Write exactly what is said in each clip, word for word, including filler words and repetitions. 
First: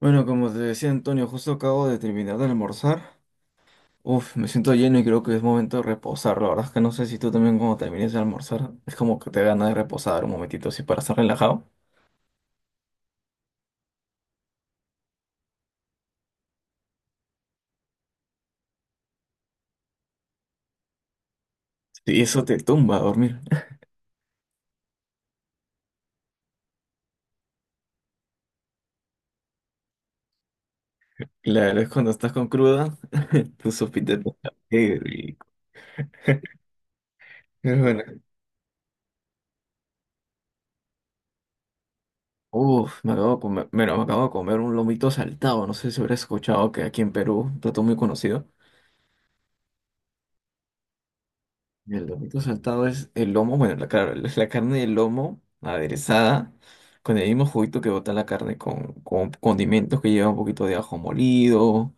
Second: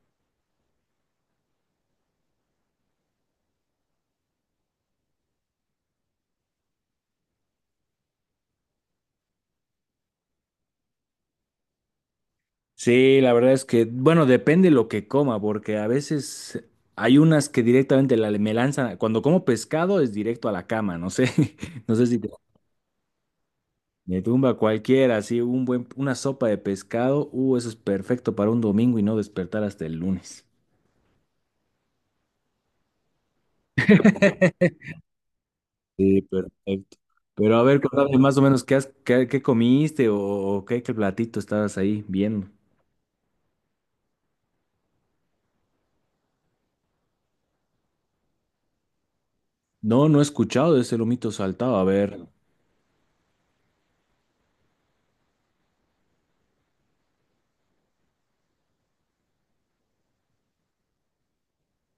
Bueno, como te decía Antonio, justo acabo de terminar de almorzar. Uf, me siento lleno y creo que es momento de reposar. La verdad es que no sé si tú también cuando termines de almorzar es como que te da ganas de reposar un momentito así para estar relajado. Sí, la verdad es que, bueno, depende lo que coma, porque a veces hay unas que directamente la- me lanzan, cuando como pescado es directo a la cama, no sé, no sé si Y te- eso te tumba a dormir. me tumba cualquiera, así un buen, una sopa de pescado, uh, eso es perfecto para un domingo y no despertar hasta el lunes. Claro, es cuando estás con cruda, tu sopita de pescado. Qué rico. Sí, perfecto. Pero a Es ver, contame bueno. más o menos qué, has- qué, qué comiste o, o qué, qué platito estabas ahí viendo. Uf, me acabo de comer, bueno, me acabo de comer un lomito saltado. No sé si habrás escuchado que aquí en Perú, un plato muy conocido. No, no he escuchado de ese lomito saltado, a El ver. lomito saltado es el lomo, bueno, la, claro, la la carne del lomo aderezada, con el mismo juguito que bota la carne, con, con condimentos que lleva un poquito de ajo molido,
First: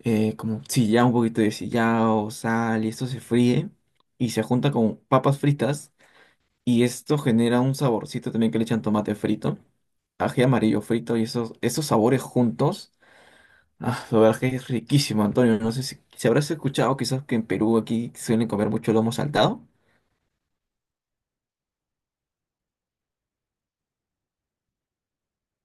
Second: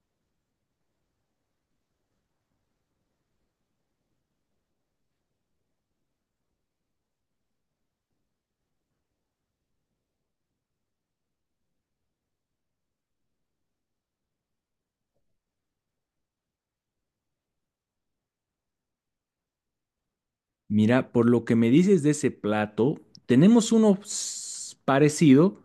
eh, como sillao, un poquito de sillao, sal, y esto se fríe y se junta con papas fritas, y esto genera un saborcito también que le echan tomate frito, ají amarillo frito, y esos, esos sabores juntos. Ah, la verdad que es riquísimo, Antonio. No sé si, si habrás escuchado quizás que en Perú aquí suelen comer mucho lomo saltado. Mira, por lo que me dices de ese plato, tenemos uno s- parecido,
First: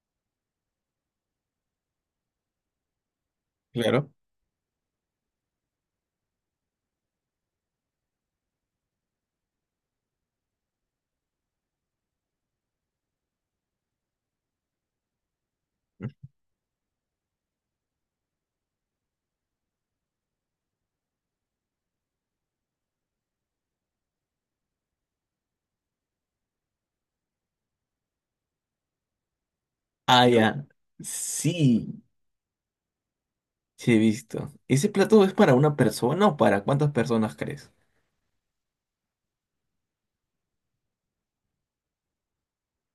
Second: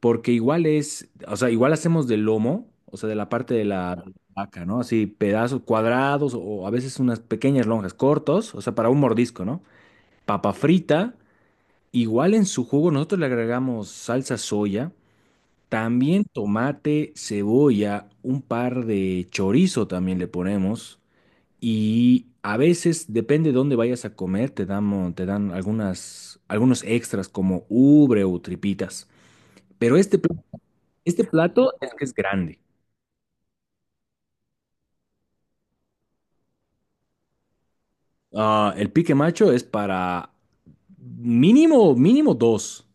porque igual es, o sea, igual hacemos de lomo, o sea, de la parte de la Claro. vaca, ¿no? Así pedazos cuadrados o a veces unas pequeñas lonjas cortos, o sea, para un mordisco, ¿no? Papa frita, igual en su jugo nosotros le agregamos salsa soya, también tomate, cebolla, un par de chorizo también le ponemos. Y a veces, depende de dónde vayas a comer, te damos, te dan algunas, algunos extras como ubre o tripitas. Pero este, Ah, pl- ya. este plato es Sí, que es grande. sí he visto. ¿Ese plato es para una persona o para cuántas personas crees? Ah, el pique macho es para mínimo, mínimo dos.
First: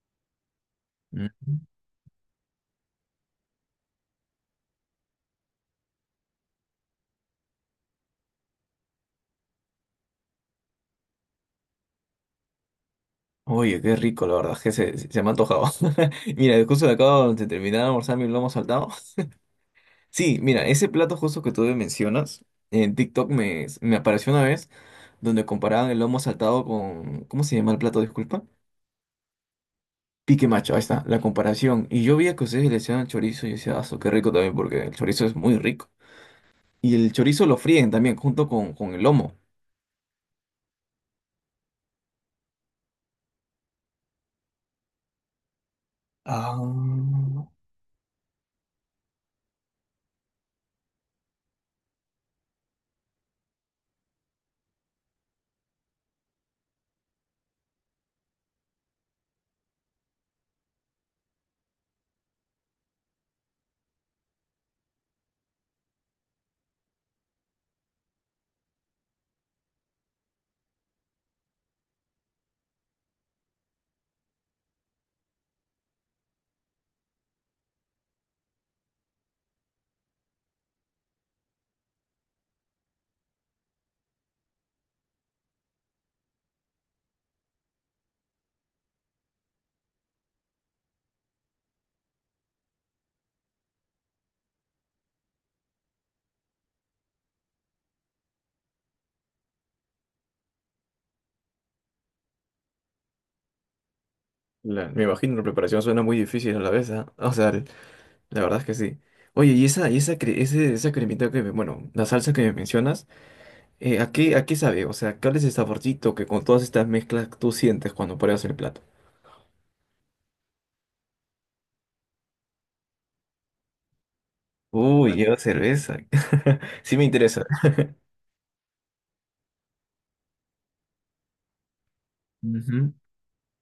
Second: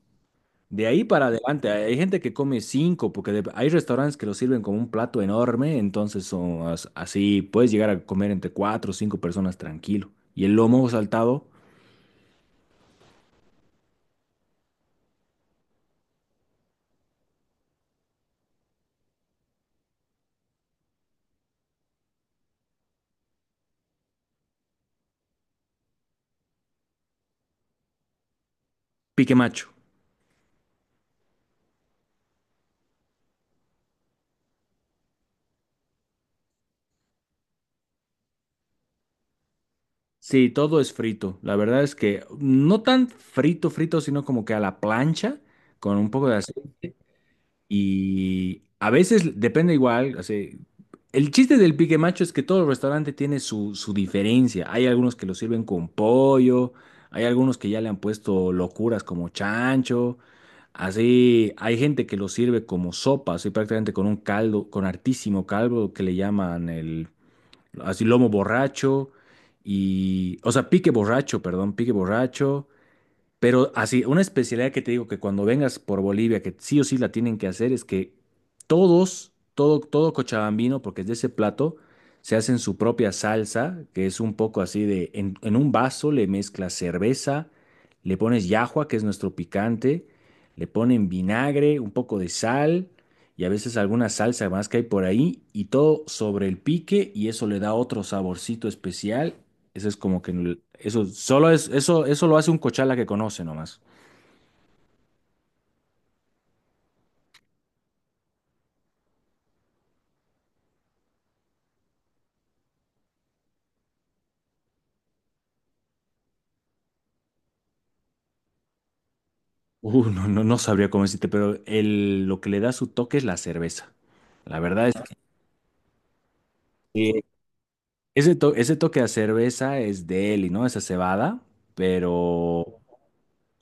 De ahí para Mm. adelante, hay gente que come cinco, porque de- hay restaurantes que lo sirven como un plato enorme, entonces son as- así, puedes llegar a comer entre cuatro o cinco personas tranquilo. Y el lomo saltado, Oye, qué rico, la verdad, que se, se- me ha antojado. Mira, justo de acá de terminar de almorzar mi lomo saltado. Sí, mira, ese plato justo que tú me mencionas, en TikTok me, me apareció una vez donde comparaban el lomo saltado con... ¿Cómo se llama el plato? Disculpa. pique macho. Pique macho, ahí está, la comparación. Y yo vi que ustedes le echaban chorizo y yo decía, ah, su, qué rico también, porque el chorizo es muy rico. Y el chorizo lo fríen también junto con, con el lomo. Sí, todo es frito. La verdad es que no tan frito, frito, sino como que a la plancha con un poco de Ah, aceite. Y a veces depende igual, así, el chiste del pique macho es que todo restaurante tiene su, su diferencia. Hay algunos que lo sirven con pollo, hay algunos que ya le han puesto locuras como chancho. Así, hay gente que lo sirve como sopa, así prácticamente con un caldo, con hartísimo caldo que le llaman el así lomo borracho y, o sea, pique borracho, perdón, pique borracho, pero así, una especialidad que te digo que cuando vengas por Bolivia, que sí o sí la tienen que hacer, es que todos, todo, todo cochabambino, porque es de ese plato, se hacen su propia salsa, que es un poco así de, en, en un vaso le mezclas cerveza, le pones llajua, que es nuestro picante, le ponen vinagre, un poco de sal y a veces alguna salsa más que hay por ahí, y todo sobre el pique, y eso le da otro saborcito especial. Eso es como que eso solo es eso eso lo hace un cochala que conoce nomás. la- me imagino la preparación suena muy difícil a la vez, ¿ah? O sea, el- la verdad es que sí. Oye, y esa, y esa, cre- ese- esa cremita que, me- bueno, la salsa que me mencionas, eh, ¿a qué, a qué sabe? O sea, ¿cuál es el saborcito que con todas estas mezclas tú sientes cuando pruebas el plato? Uh, no, no, no sabría cómo decirte, pero el, lo que le da su toque es la cerveza. La verdad es Uy, lleva cerveza. Sí me que interesa. ese, to- ese toque a cerveza es de él y no esa cebada, pero Ujú.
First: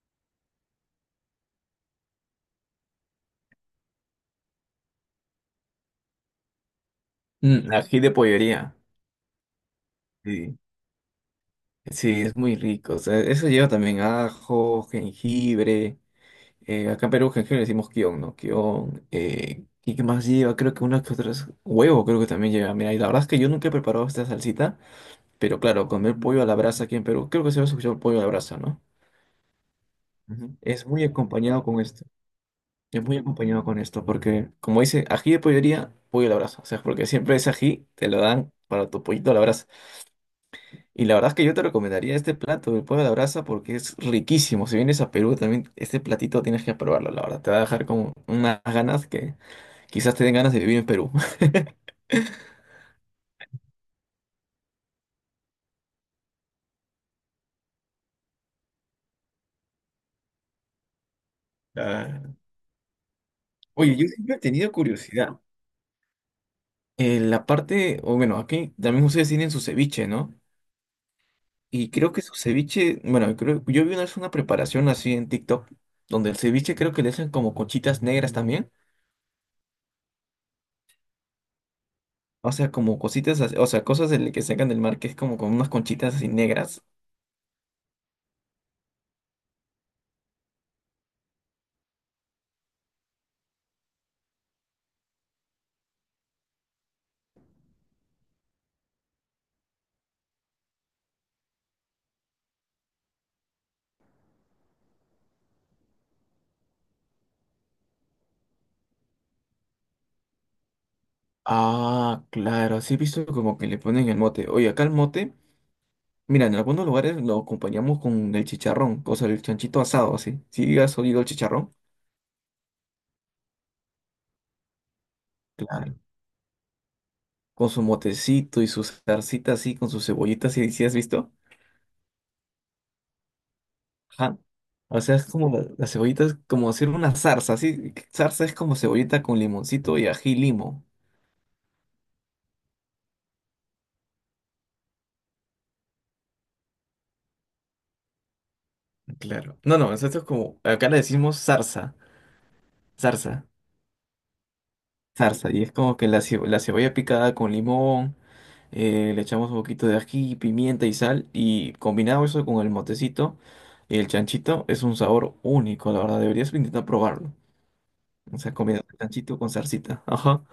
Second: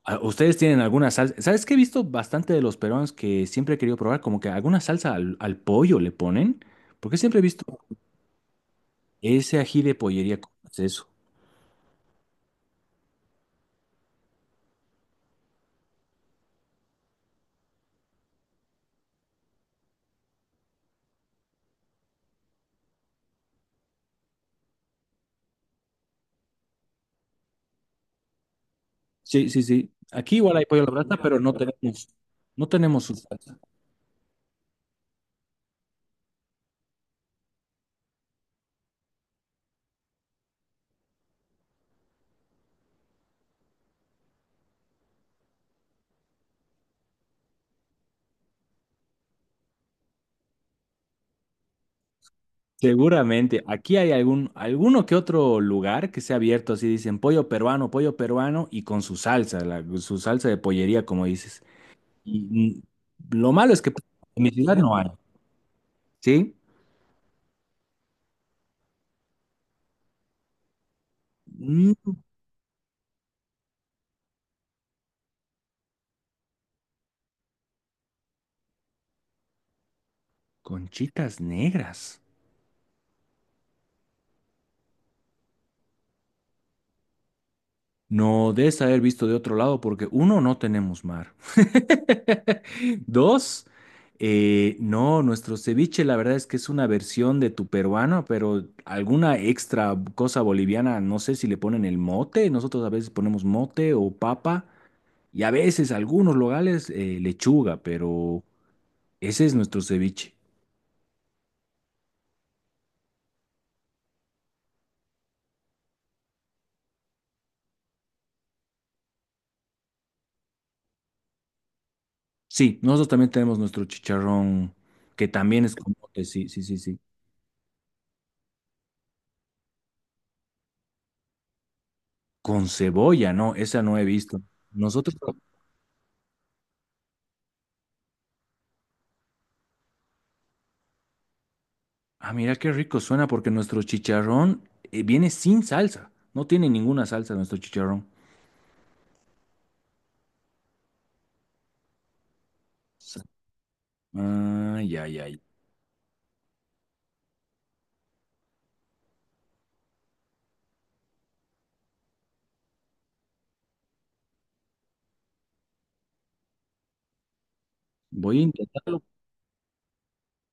ah, ustedes tienen alguna salsa. ¿Sabes qué he visto bastante de los peruanos que siempre he querido probar? Como que alguna salsa al, al pollo le ponen, porque siempre he visto Mm, ají de pollería. ese ají de pollería. ¿Cómo Sí. es eso? Sí, es muy rico. O sea, eso lleva también ajo, jengibre. Eh, acá en Perú, que le decimos kion, ¿no? Kion. Eh, ¿y qué más lleva? Creo que unas que otras. Huevo, creo que también lleva. Mira, y la verdad es que yo nunca he preparado esta salsita, pero claro, comer pollo a la brasa aquí en Perú, creo que se va a escuchar pollo a la brasa, ¿no? Sí, sí, sí. Aquí igual Ujú. hay pollo a Es la muy brasa, pero no acompañado con esto. tenemos, no tenemos Es su muy salsa. acompañado con esto, porque como dice, ají de pollería, pollo a la brasa. O sea, porque siempre ese ají te lo dan para tu pollito a la brasa. Y la verdad es que yo te recomendaría este plato del pollo a la brasa porque es riquísimo. Si vienes a Perú también, este platito tienes que probarlo, la verdad. Te va a dejar con unas ganas que... Quizás te den ganas de vivir en Perú. Seguramente, aquí hay algún, alguno que otro lugar que sea abierto, así dicen pollo peruano, pollo peruano y con su salsa, la- su salsa de pollería, como dices. Ah, Y mm, lo malo es que oye, pues, yo siempre he en mi tenido ciudad no hay, curiosidad. ¿sí? Eh, la parte, o bueno, aquí también ustedes tienen su ceviche, ¿no? Y Mm, creo que su ceviche, bueno, creo, yo vi una vez una preparación así en TikTok, donde el ceviche creo que le hacen como conchitas negras también. conchitas negras. O sea, como cositas, así- o sea, cosas del que sacan del mar que es como con unas conchitas así negras. No des haber visto de otro lado porque uno, no tenemos mar. Dos, eh, no, nuestro ceviche la verdad es que es una versión de tu peruano, pero alguna extra cosa boliviana, no sé si le ponen el mote, nosotros a veces ponemos mote o papa y a veces algunos locales eh, lechuga, pero ese es nuestro ceviche. Ah, claro, así he visto como que le ponen el mote. Oye, acá el mote, mira, en algunos lugares lo acompañamos con el chicharrón, o sea, el chanchito asado, así. ¿Sí has oído el chicharrón? Sí, nosotros también tenemos nuestro chicharrón que también es con Claro. mote, sí, sí, sí, sí. Con su motecito y su salsita así, con sus cebollitas, ¿y si has visto? Con cebolla, no, esa no he Ajá. visto. O Nosotros... sea, es como la- las cebollitas, como hacer una zarza, así. Zarza es como cebollita con limoncito y ají y limo. Ah, mira qué rico suena porque nuestro chicharrón eh, viene sin salsa. No tiene ninguna salsa nuestro chicharrón. Claro. No, no, esto es como, acá le decimos zarza, Sí. zarza. Ay, ay, ay. Zarza, y es como que la, cebo- la cebolla picada con limón, eh, le echamos un poquito de ají, pimienta y sal, y combinado eso con el motecito y el chanchito, es un sabor único, la verdad, deberías intentar probarlo. O Voy a sea, comida de intentarlo. chanchito con zarcita. Ajá.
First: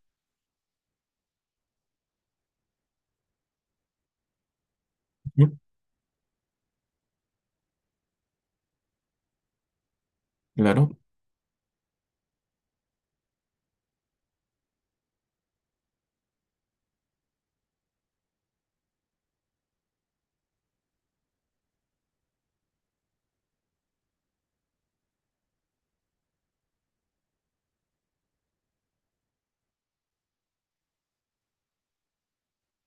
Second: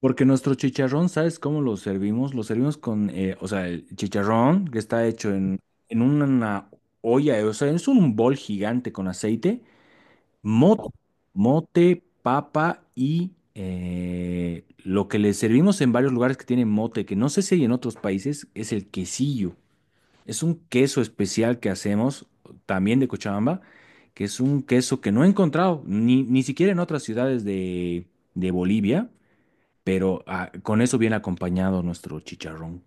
Porque nuestro chicharrón, ¿sabes cómo lo servimos? Lo servimos con, eh, o sea, el chicharrón que está hecho Mm, en, en una olla, eh, o sea, es un bol gigante con aceite, mote, claro. mote, papa y eh, lo que le servimos en varios lugares que tienen mote, que no sé si hay en otros países, es el quesillo. Es un queso especial que hacemos también de Cochabamba, que es un queso que no he encontrado ni, ni siquiera en otras ciudades de, de Bolivia, pero ah, con eso viene acompañado nuestro chicharrón.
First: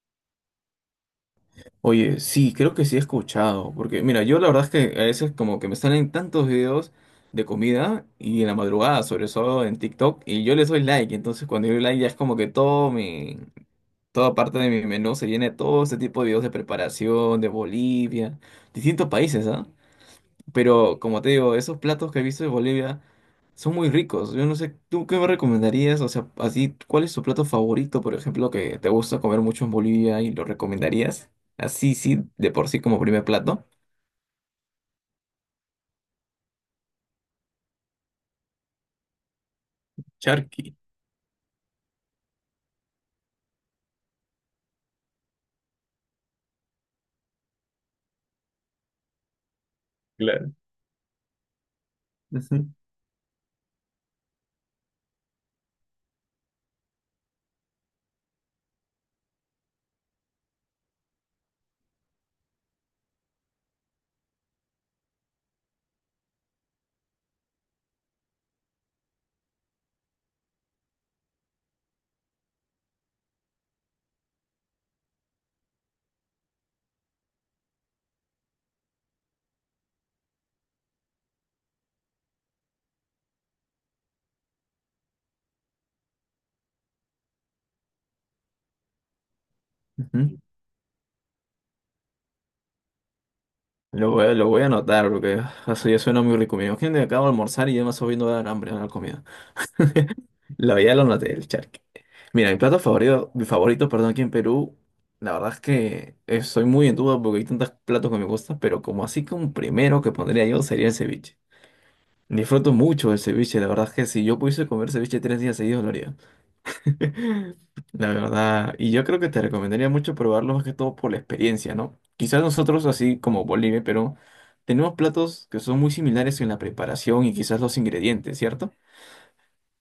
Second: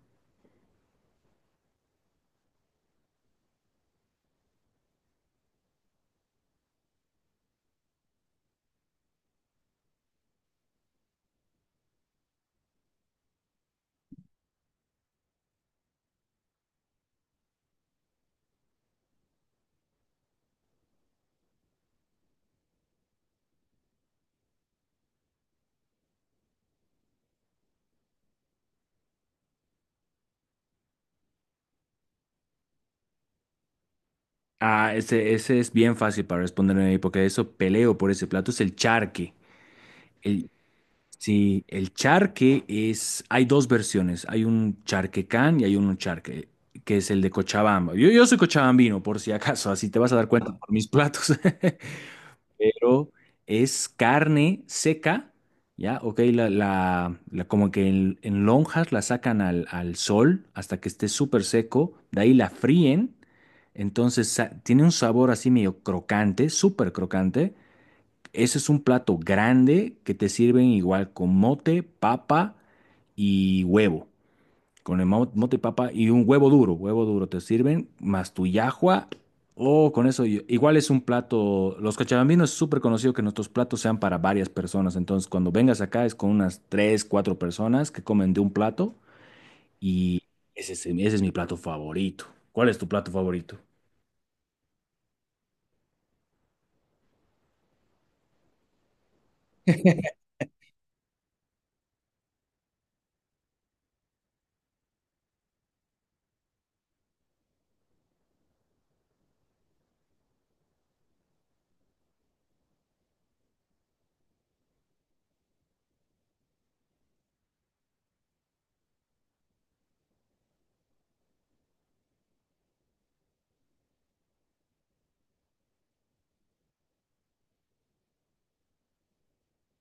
Oye, sí, creo que sí he escuchado, porque mira, yo la verdad es que a veces como que me salen tantos videos de comida y en la madrugada, sobre todo en TikTok, y yo les doy like, entonces cuando yo doy like ya es como que todo mi, toda parte de mi menú se llena de todo este tipo de videos de preparación, de Bolivia, distintos países, ¿ah? Pero como te digo, esos platos que he visto de Bolivia son muy ricos. Yo no sé, ¿tú qué me recomendarías? O sea, así, ¿cuál es tu plato favorito, por ejemplo, que te gusta comer mucho en Bolivia y lo recomendarías? Así, sí, de por sí como primer plato. Ah, ese, ese es bien fácil para responderme porque eso peleo por ese plato, es el charque. El, Charqui, sí, el charque es, hay dos versiones, hay un charquecán y hay un charque, que es el de Cochabamba. Yo, yo soy cochabambino, por si acaso, así te vas a dar claro. cuenta por mis platos. Ujú, Pero es carne seca, ¿ya? Ok, la, la- la- como que en, en lonjas la sacan al, al sol hasta que esté súper seco, de ahí la fríen, entonces sa- tiene un sabor así medio crocante, súper crocante. Ese es un plato grande que te sirven igual con mote, papa y huevo. Con el mo- mote, papa y un huevo duro, huevo duro te sirven, más tu yahua. Oh, con eso, yo- igual es un plato. Los cochabambinos es súper conocido que nuestros platos sean para varias personas. Entonces, cuando vengas acá es con unas tres, cuatro personas que comen de un plato y ujú. ese es, ese es mi plato favorito. ¿Cuál es tu plato favorito? Lo voy a, lo voy a anotar porque eso ya suena muy rico. Me imagino que acabo de almorzar y ya me está viendo dar hambre a la comida. La ya lo noté, el charque. Mira, mi plato favorito, mi favorito, perdón, aquí en Perú, la verdad es que estoy muy en duda porque hay tantos platos que me gustan, pero como así que un primero que pondría yo sería el ceviche. Disfruto mucho el ceviche, la verdad es que si yo pudiese comer ceviche tres días seguidos lo haría. La verdad, y yo creo que te recomendaría mucho probarlo más que todo por la experiencia, ¿no? Quizás nosotros, así como Bolivia, pero tenemos platos que son muy similares en la preparación y quizás los ingredientes, ¿cierto?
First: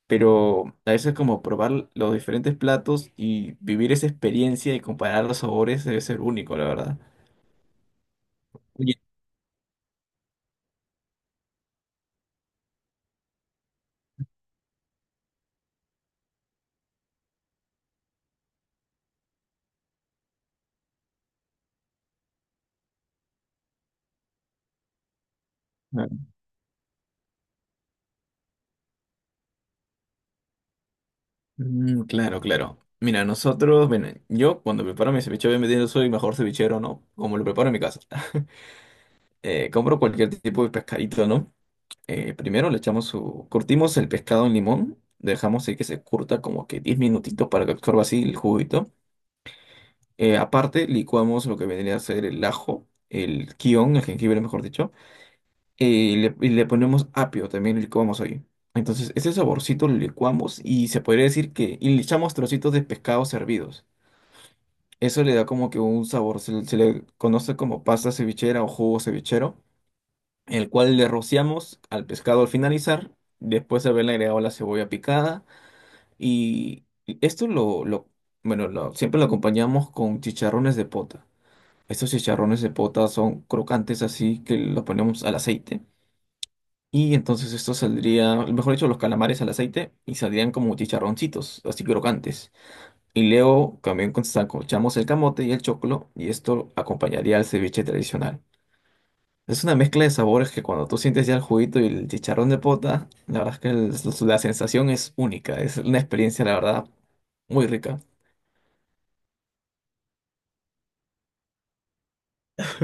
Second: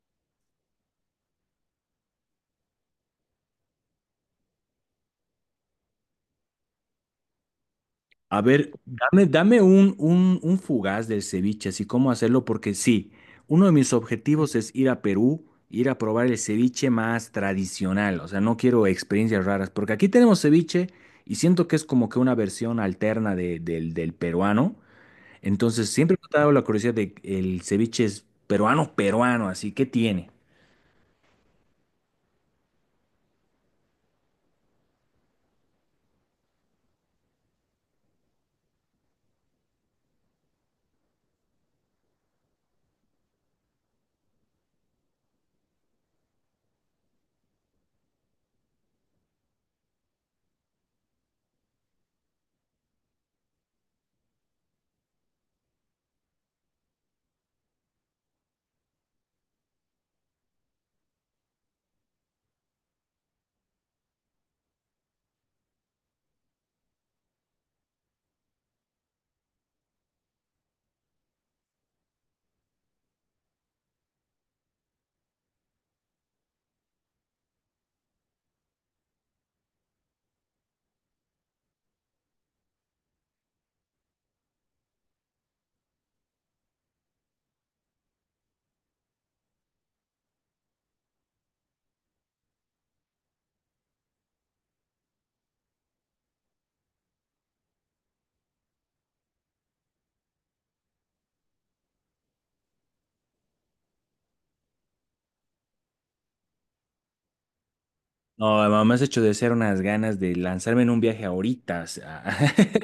Pero a veces como probar los diferentes platos y vivir esa experiencia y comparar los sabores debe ser único, la verdad. A ver, Oye, dame, dame un, un, un fugaz del ceviche, así cómo hacerlo, porque sí, uno de mis objetivos es ir a Perú, ir a probar el ceviche más tradicional, o sea, no quiero experiencias raras, porque aquí tenemos ceviche y siento que es como que una versión alterna de- del, del peruano, entonces siempre me ah, ha dado la curiosidad de el ceviche es peruano, peruano, así, ¿qué tiene? mm, claro, claro. Mira, nosotros, bueno, yo cuando preparo mi ceviche, obviamente no soy mejor cevichero, ¿no? Como lo preparo en mi casa. Eh, compro cualquier tipo de pescadito, ¿no? Eh, primero le echamos su... Curtimos el pescado en limón, dejamos ahí que se curta como que diez minutitos para que absorba así el juguito. Eh, aparte, licuamos lo que vendría a ser el ajo, el kion, el jengibre, mejor dicho. eh, y le, y le ponemos apio también, licuamos ahí. Entonces, ese saborcito lo licuamos y se podría decir que, y le echamos trocitos de pescado servidos. Eso le da como que un sabor, se, le se le conoce como pasta cevichera o jugo cevichero, el cual le rociamos al pescado al finalizar, después de haberle agregado la cebolla picada. Y esto lo, lo bueno, lo- siempre lo acompañamos con chicharrones de pota. Estos chicharrones de pota son crocantes así que los ponemos al aceite. Y entonces esto saldría, mejor dicho, los calamares al aceite y saldrían como chicharroncitos, así crocantes. Y luego también con saco echamos el camote y el choclo y esto acompañaría al ceviche tradicional. Es una mezcla de sabores que cuando tú sientes ya el juguito y el chicharrón de pota, la verdad es que el- la sensación es única, es una experiencia, la verdad, muy rica. No, mamá, me has hecho de ser unas ganas de lanzarme en un viaje ahorita, o sea,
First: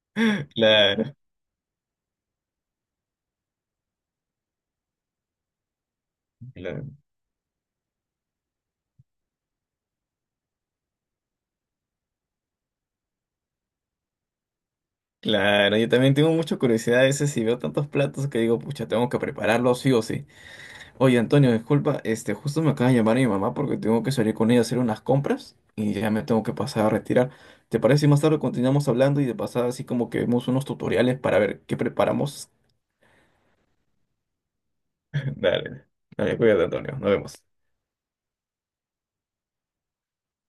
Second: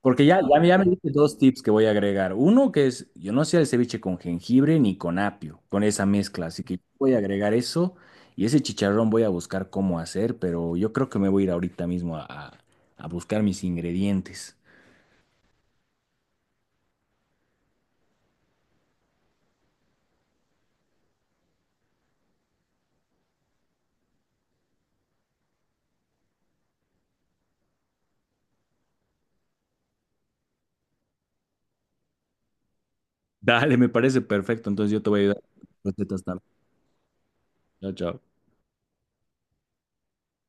Porque ya, ya, me- ya me diste Claro, dos tips que voy a agregar. Uno que es, yo no hacía el ceviche con jengibre ni con apio, con esa mezcla. Así que claro, voy a agregar eso y ese chicharrón voy a buscar cómo hacer, pero yo creo que me voy a ir ahorita mismo a, a- a buscar mis ingredientes. claro. Yo también tengo mucha curiosidad a veces si veo tantos platos que digo, pucha, tengo que prepararlos sí o sí. Oye, Antonio, disculpa, este, justo me acaba de llamar mi mamá porque tengo que salir con ella a hacer unas compras y ya me tengo que pasar a retirar. ¿Te parece si más tarde continuamos hablando y de pasada así como que vemos unos tutoriales para ver qué preparamos? Dale, me parece perfecto. Entonces yo te voy a ayudar con Dale, las recetas dale, también. cuídate, Antonio, nos vemos. Chao, chao.